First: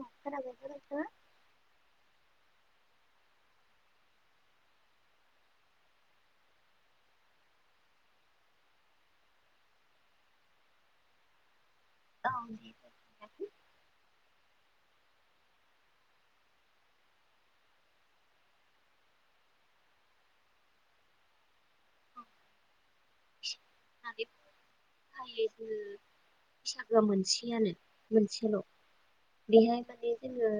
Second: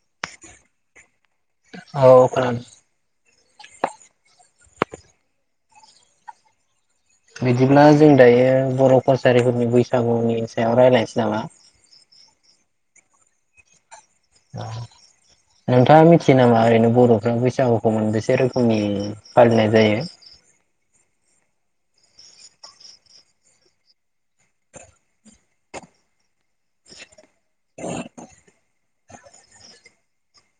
औ खोनादोंना नोंथांङा? औ खोनादों बिदिब्ला जों दायो बर' करासारिफोरनि बैसागुनि सायाव रायज्लायनोसै नामा? औ। नोंथा मिथियो नामा ओरैनो बर'फ्रा बैसागुखौ मोनबेसे रोखोमनि फालिनाय जायो? [inaudible] [unintelligible] बैसागो आ मोनसेयानो मोनसेल'। बेहाय माने जोङो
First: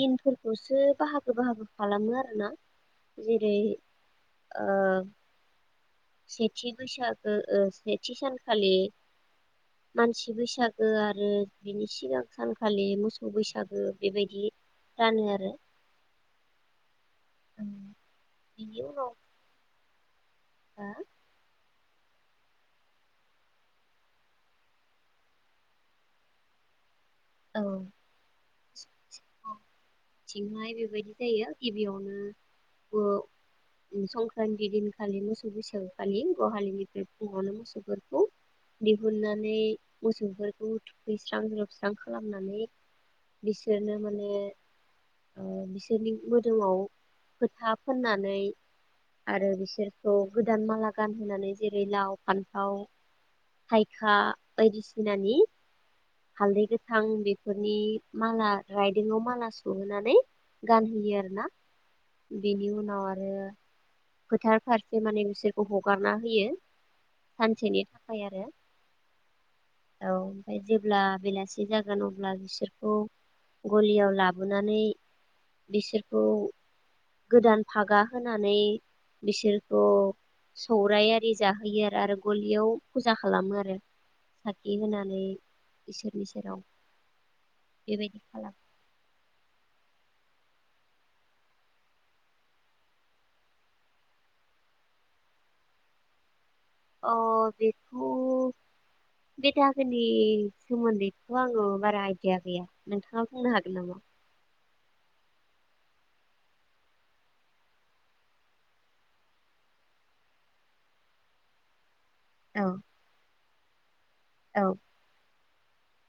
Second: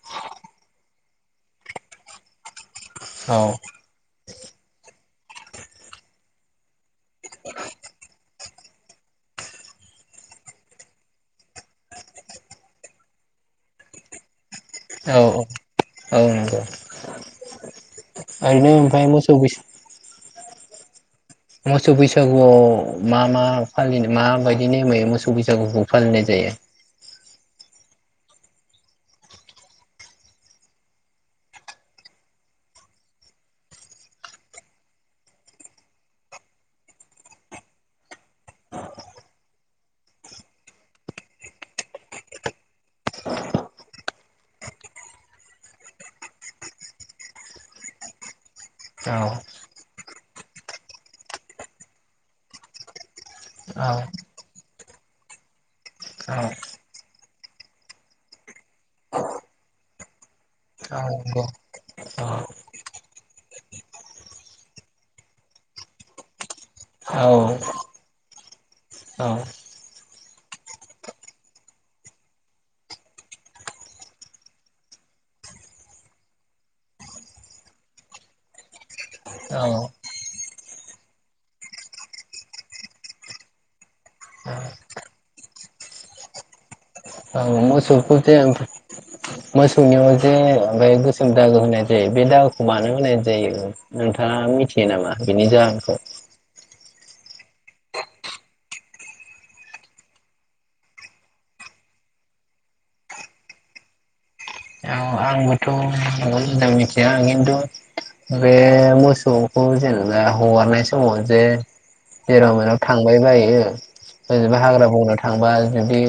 दिनफोरखौसो बाहागो बाहागो खालामो आरोना। औ जरै ओ सेथि। बैसागो ओ सेथि सान खालि मानसि बैसागो आरो बिनि सिगां सानखालि मोसौ बैसागो बेबायदि। रानो औ आरो औ औ ओम, [unintelligible] अनगायै मोसौ बैसागु हा। मोसौ बैसागुआव मा मा फालिनो माबायदि नेमै मोसौ बैसागुखौ फालिनाय जायो? औ थिंहाय बेबायदि जायो गिबियावनो ओ संक्रान्ति दिनखालि मोसौ बैसागखालि गहालिनिफ्राय फुङावनो मोसौफोरखौ दिहुननानै मोसौफोरखौ थुखैस्रां लोब स्रां खालामनानै बिसोरनो माने ओ बिसोरनि मोदोमाव फोथा फोननानै औ आरो बिसोरखौ गोदान माला गानहोनानै जेरै लाव फान्थाव औ थाइखा बायदिसिनानि औ हालदै गो थां बेफोरनि माला राइदोंंआव माला सहोनानै गानहोयो नंगौ आरोना औ बेनि उनाव आरो फोथार फारसे माने बिसोरखौ हगारना होयो औ सानसेनि थाखाय आरो औ ओमफाय जेब्ला बेलासि। सि जागोन अब्ला बिसोरखौ गलियाव लाबोनानै बिसोरखौ गोदान फागा होनानै औ बिसोरखौ सौराय आरि जाहोयो आरो आरो गलियाव फुजा खालामो आरो साखि होनानै बिसोरनि। औ [unintelligible] मोसौखौ जे खालामो मोसौनियाव। जे गोसोम दागो होनाय जायो बे दागोखौ मानो होनाय जायो नोंथाङा मिथियो नामा बेनि जाहोनखौ। अ बेखौ बे दागोनि सोमोन्दैथ' आङो बारा आइडिया गैया नोंथाङा बुंनो हागोन नामा। औ आंबोथ' नंगौ मोजां मिथिया खिन्थु बे मोसौखौ जेनेबा हगारनाय समाव जे। जेराव औ मेनाव थांबाय बायो। [unintelligible] बैबा औ हाग्रा बंनो थांबाय। जुदि।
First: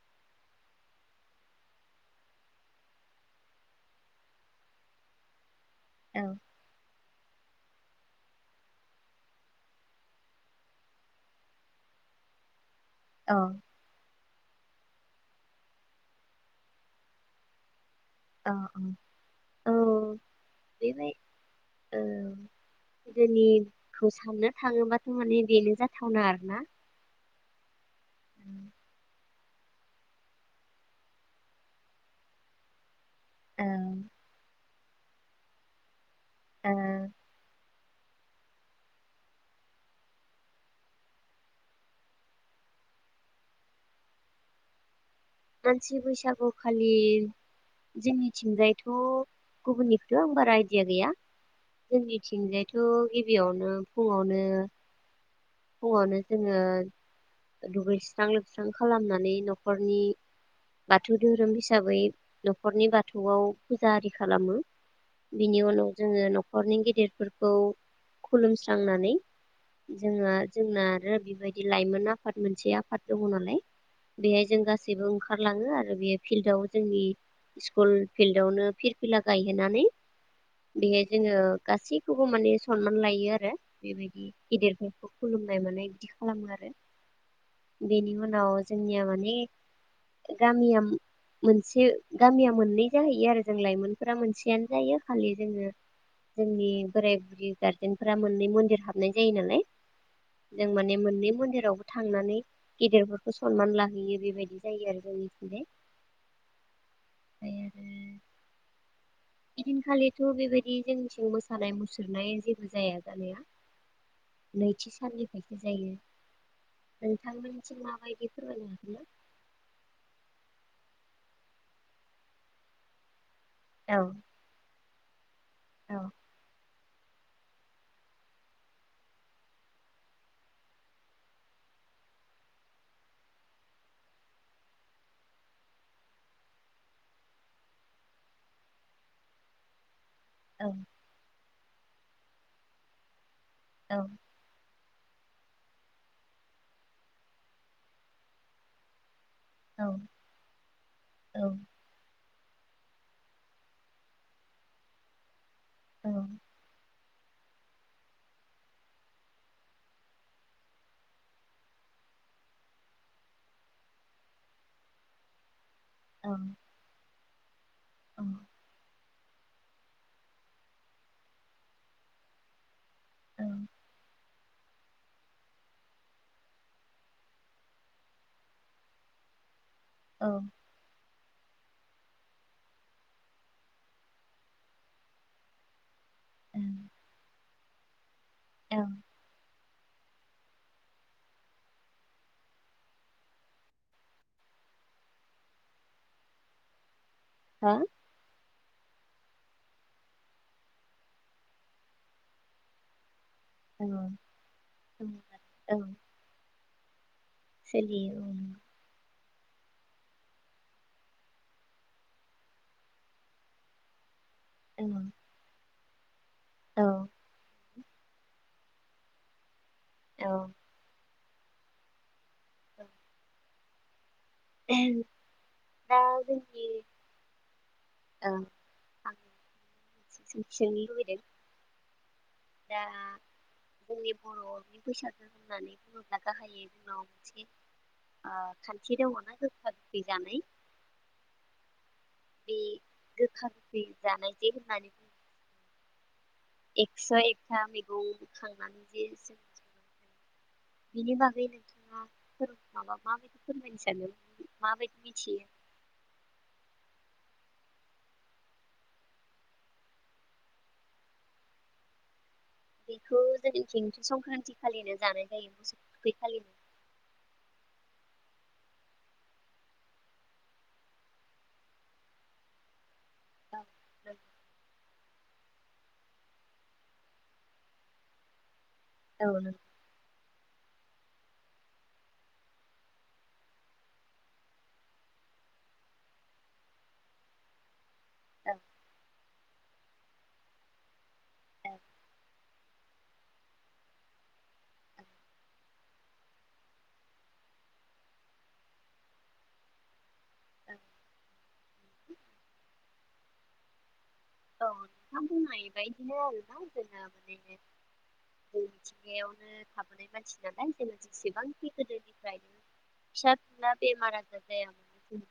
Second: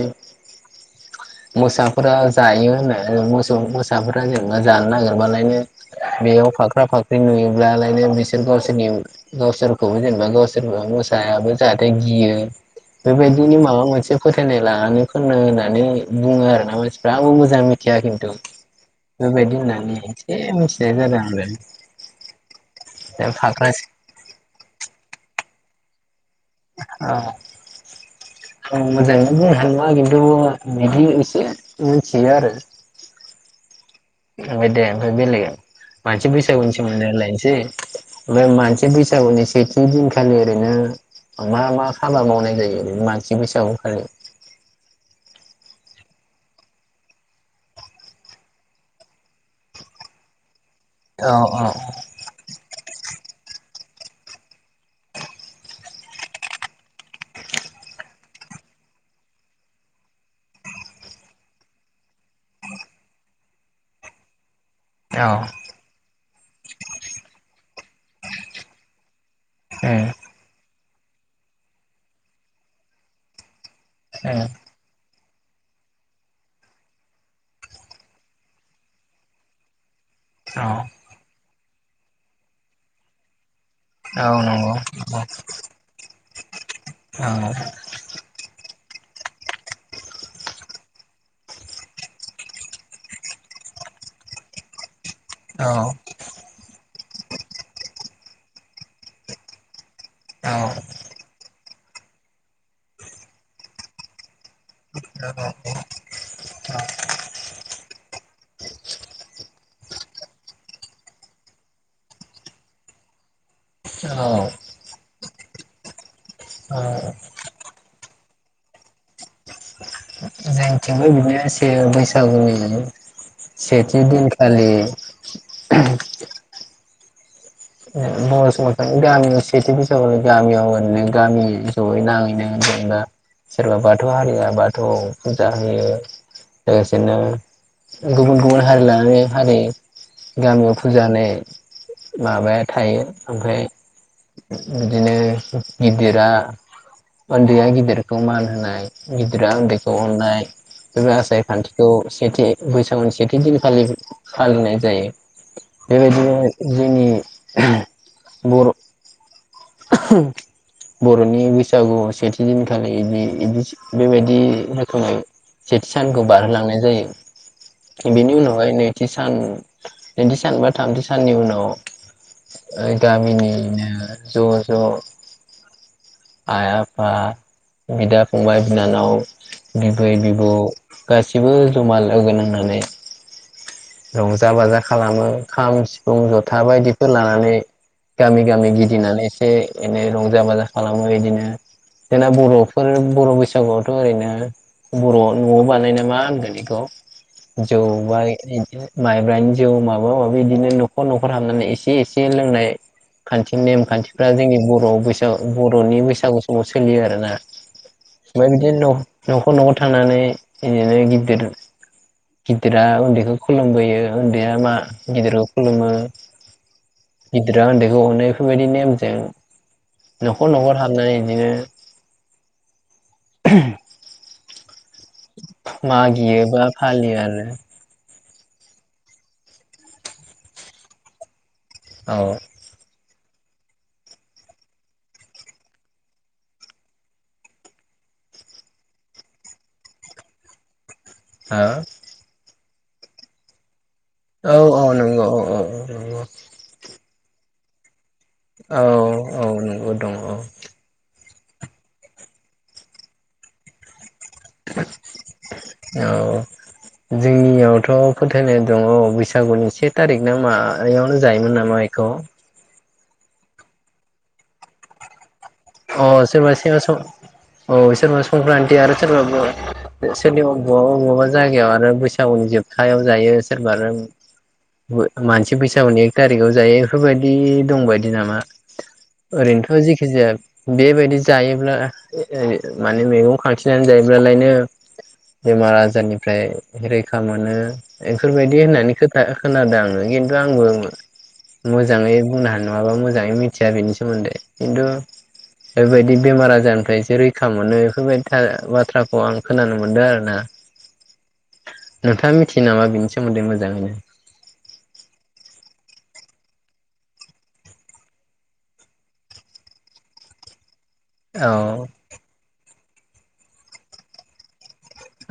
मोसाफोरा जायो होनो मोसौ मोसाफोरा [unintelligible] जानो नागिरबालायनो। औ बेयाव फाख्रा फाख नुयोब्लालायनो बिसोर गावसोरनि गावसोरखौबो जेनेबा गावसोरखौ मोसायाबो जाहाथे गियो। औ बेबायदिनि माबा मोनसे। फोथायनाय लानानै खननो होनानै बुङो आरो ना मानसिफ्रा आंबो मोजां मि थिया खिन्थु औ औ बेबायदि औ होननानै एसे मिथिनाय बेबाय जादों आरो औ द फाख्रा गोदोनिखौ साननो थाङोबाथ' माने बेनो जाथावना आरोना [unintelligible] औ मोजाय बुंनो हया खिन्थु बिदिनो एसे मिथियो आरो ओ माय दे ओमफ्राय बेलग मानसि फैसागुनि सोमोन्दै रायलायसै बे मानसि बैसागुनि सेथि दिनखालि ओरैनो मा मा हाबा मावनाय जायो ओरैनो मानसि बैसागु खालि मानसि बैसागु खालि जोंनिथिंजायथ' गुबुननिखौथ' आं बारा दिया गैया औ औ जोंनिथिंजायथ' गिबियावनो फुङावनो फुङावनो जोङो दुगैस्रां लोबस्रां खालामनानै न'खरनि बाथौ धोरोम हिसाबै न'खरनि बाथौआव फुजा आरि खालामो औ बिनि उनाव जोङो नख हरनि गेदेरफोरखौ खुलुमस्रांनानै जोंङो जोंना आरो बेबायदि लाइमोन आफाद मोनसे आफाद दङ नालाय बेहाय जों गासैबोओं ओंखारलाङो आरो बे फिल्डआव जोंनि स्कुल फिल्डआवनो फिरफिला गायहोनानै औ बेहाय जोङो गासैखौबो माने सनमान लायो आरो बेबायदि औ नंगौ गिदिरफोरखौ खुलुमनाय मानाय बिदि खालामो आरो बेनि उनाव जोंनिया माने गामिया मोनसे गामिया मोननै जाहैयो आरो जों लाइमोनफोरा मोनसेयानो जायो खालि औ जोङो जोंनि बोराय बुरि गार्जेनफोरा मोननै मन्दिर हाबनाय जायो नालाय औ जों माने मोननै मन्दिरावबो थांनानै गेदेरफोरखौ सनमान लाहैयो बेबायदि जायो आरो जोंनि थिंजाय ओमफाय आरो एदिनखालिथ' बेबायदि जोंनिथिं मोसानाय मुसुरनाय जेबो जाया जानाया नैथि साननि जायो आ मा बायदि फोरमानो हागोना जोंथिंबो [unintelligible] से बैसागुनि माने औ सेथिदिन खालि औ [unintelligible] बर' समाजावनो गामियाव सेथि बैसागुनि गामियाव ओरैनो गामि जयै नाङैनो जेनेबा सोरबा बाथौ हारिया बाथौआव फुजा होयो लोगोसेनो गुबुन गुबुन हारि लानानै हारि औ गामियाव फुजा होनाय [inaudible] माबाया थायो। ओमफाय बिदिनो गिदिरा उन्दैया गिदिरखौ मान होनाय। गिदिरा औ उन्दैखौ अननाय [unintelligible] औ आसार खान्थिखौ सेथि बैसागुनि सेथि दिनखालि फालिनाय जायो। औ बेबायदिनो जोंनि बर' [unintelligible] बर'नि बैसागु सेथि दिनखालि इदि इदि बेबायदि होखोमायो। सेथि सानखौ औ बारहोलांनाय जायो। बिनि उनावहाय नै थि सान नैथि सान बा थामथि साननि उनाव ओ गामिनिनो ज' ज' [inaudible] आइ आफा, बिदा फंबाय बिनानाव बिबै औ औ बिबौ गासिबो जमा लोगो नांनानै रंजा बाजा खालामो, खाम सि फुं औ जथा बायदिफो लानानै गामि गामि औ गिदिंनानै एसे दिनो रंजा बाजा खालामो इदिनो जोंना बर'फोर बर' बैसागुआवथ' ओरैनो बर' न'आव बानायना मा होनगोन एखौ? हा जौ बा इ माइब्रानि जौ माबा माबि इदिनो न'खर न'खर हाबनानै एसे एसे लोंनाय खान्थि नेम औ खान्थिफ्रा जोंनि बर' बैसा औ बर'नि बैसागु समाज सोलियो आरोना। सोलियो औ। ओमफ्राय बिदिनो न'खर न'खर थांनानै इदिनो गिददिर गिददिरा उन्दैखौ खुलुमबोयो उन्दैया मा औ गिदिरखौ खुलुमो। औ [inaudible] गिददिरा ओन्दै औ नो बेफोरबायदि नेमजों औ नखर नखर हाबनानै बिदिनो औ [unintelligible] दा मागियो बा फालियो आरो। ओं। सो-सोंथि सोंनो लुबैदों। औ। दा जोंनि बर'नि बैसागो होननानै बुङोब्ला गाहायै जोंनाव मोनसे ओ खान्थि दङ ना, गोखा गोखै जानाय। हो? बे गोखा जानाय जे औ होननानै अह नंग' अह अह अह नंग'। एकस' एकथा मैगं औ खांनानै जे जों औ नंगौ दङ औ। जे नोंथाङा फोर माबा माबायदि फोरमायनो सानो? माबायदि मिथियो? औ जोंनियावथ' फोथायनाय दङ बैसागुनि से तारिक ना मायावनो जायोमोन नामा इख'? बेखौ जोंनिथिं संक्रान्ति खालिनो जानाय जायो मोसौ अह थुखै सोरबा खालिनो सेबा स अह सोरबा संक्रान्ति आरो सोरबा बुङो सोरनिबा बवाबा बवाबा जायगायाव आरो बैसागुनि जोबथायाव जायो औ सोरबा रों मानसि बैसागुनि एक तारिगाव जायो बेफोरबायदि दंबायदि नामा? औ ओरैनोथ' जिखिजाया बेबायदि जायोब्ला ए ऐ माने मैगं खांथिंनानै जायोब्लालायनो बेमार आजारनिफ्राय रैखा मोनो। बेफोरबायदि होननानै खो खा खोनादों आं खिन्थु आंबो औ मोजाङै बुंनो हानाय नङा बा मोजाङै मिथिया बेनि सोमोन्दै। खिन्थु औ बेबायदि बेमार आजारनिफ्राय एसे रैखा मोनो बेफोरबायदि थार बाथ्राखौ आं खोनानो मोनदों आरोना। [inaudible] नोंथाङा मिथियो नामा बिनि सोमोन्दै मोजाङैनो? औ नोंथां बुंनाय बायदिनो आरोना जोङो माने जों मिथिंगायावनो थाबोनाय मानसि नालाय। जोङो जेसेबांखि औ। गोदोनिफ्रायनो फिसा फिनला बेमार आजार जाया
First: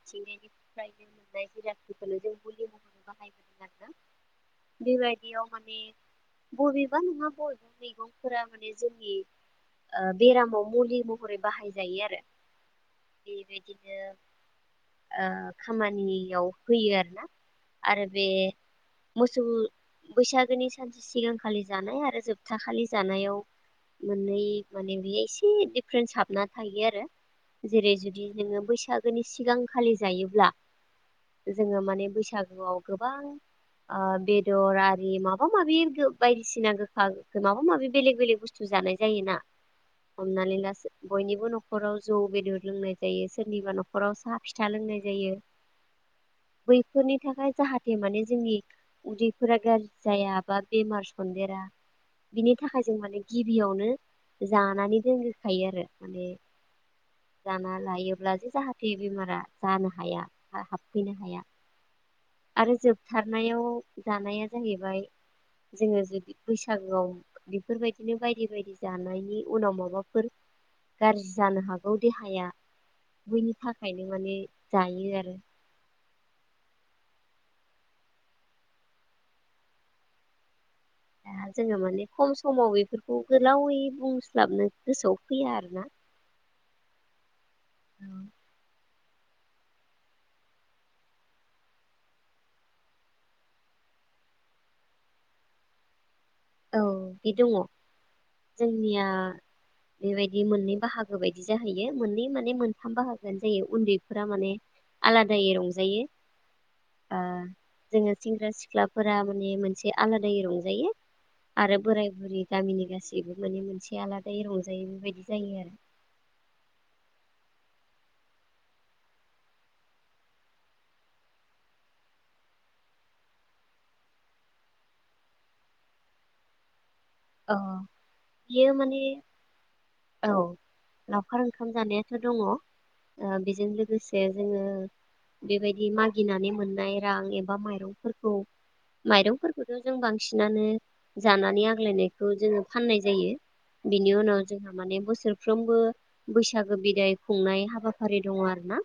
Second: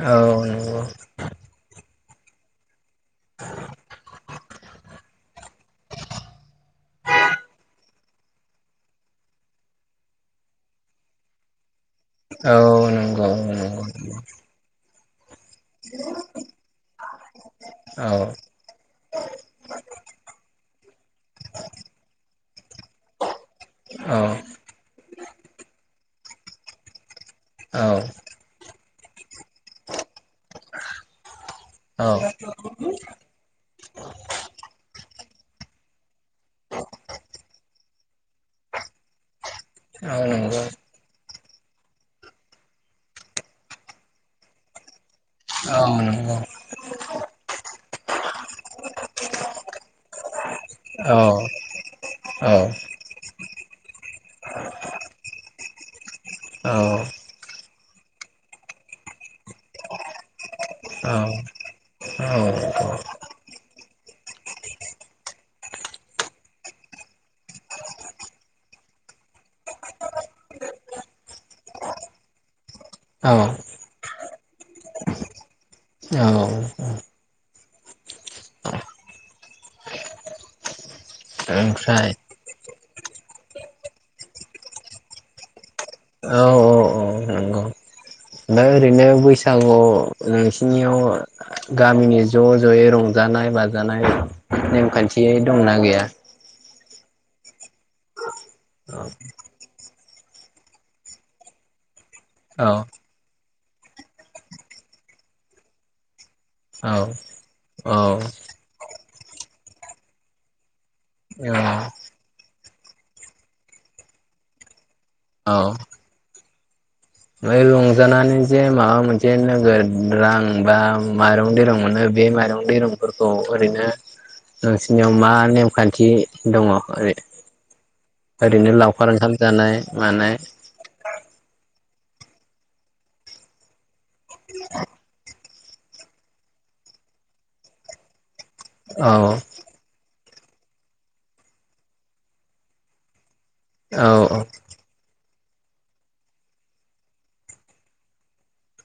औ मोननाय जिरादफोर [unintelligible] बाहायनो सानदों। बेबायदियाव माने बबेबा नङा बबेबा मैगंफोरा माने जोंनि ओ बेरामाव मुलि महरै बाहाय औ नोंग' नोंग' नोंथां औ। ओ खामानियाव होयो आरोना आरो औ बे मोसौ बैसागोनि सान सिगांखालि जानाय आरो जोबथा खालि जानायाव औ मोननै माने बेयो एसे दि फ्रेनसाबना थायो आरो औ जेरै जुदि नोङो बैसागो सिगांखालि जायोब्ला जोङो माने औ बैसागुआव गोबां आ बेेदर आरि माबा माबि बायदिसिना गोखा गोखै माबा माबि बेलेग बेलेग बुस्थु जानाय जायो ना औ हमनानै नंगौ दास बयनिबो न' न'खराव जौ बेदर लोंनाय जायो सोरनिबा न'खराव साह फिथा लोंनाय जायो औ नंगौ बैफोरनि थाखाय जाहाथे माने जोंनि उदैफोरा गाज्रिजाया बा बेमार औ सनदेरा औ बिनि थाखाय जों माने गिबियावनो जानानै दोनग्रो खायो आरो माने ना लायोब्ला जे जाहाथे बेमारा जानो हाया हाबफैनो हाया औ औ याव जानाया जाहैबाय जोङो जुदि बैसागोआव बेफोरबायदिनो बायदि बायदि जानायनि उनाव माबाफोर गाज्रि जानो हागौ देहाया बैनि थाखाय माने जायो आरो औ दा जोङो माने ओमफ्राय खम समाव बेफोर बेखौ गोलावै बुंस्लाबनो गोसोआव फैया आरोना औ औ बा ओरैनो बैसागुआव नोंसिनियाव गामिनि ज' ज'यै रंजानाय बाजानाय नेमखान्थि दंना गैया औ बे दङ औ जोंनिया बेबायदि मोननै बाहागो बायदि जाहैयो मोननै माने औ मोनथाम बाहागो जायो उन्दैफोरा माने आलादायै रंजायो औ ओ औ जोङो सेंग्रा सिख्लाफोरा माने मोनसे आलादायै रंजायो आरो बोराय बुरि गामिनि गासैबो माने मोनसे आलादायै रंजायो बेबायदि बिदि जायो आरो ओमफ्राय रंजानानै जे माबा मोनसे नोगोर रां बा माइरं दैरं मोनो बे माइरं दैरंफोरखौ ओरैनो नोंसोरनियाव मा नेमखान्थि दङ ओरै अ बियो ओरैनो माने लावखार ओंखाम जानाय मानाय खार ओंखाम जानायाथ' दङ ओ बेजों लोगोसे जोङो बेबायदि मागिनानै मोननाय रां एबा माइरंफोरखौ औ माइरंफोरखौथ' जों बांसिन बांसिनानो जानानै आग्लायनाय खौ जोङो फाननाय जायो औ बिनि उनाव जोंहा माने बोसोर फ्रोमबो बैसागो बिदाय खुंनाय हाबाफारि दङ आरो ना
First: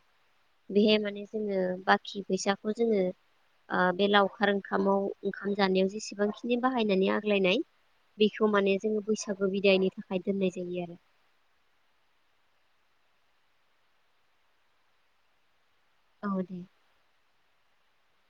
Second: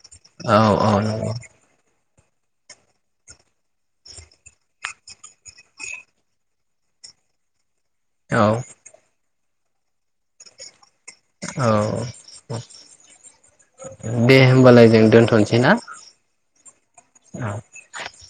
औ औ बेहाय माने नंगौ जोङो बाथ फैसाखौ जोङो ओ बे लावखार ओंखामाव ओंखाम जानायाव जेसेबांखिनि बाहायनानै आग्लायनाय औ बेखौ माने जोङो बैसागु बिदायनि थाखाय दोननाय जायो आरो औ दे होमबालाय जों दोनथनोसै ना औ दे [inaudible]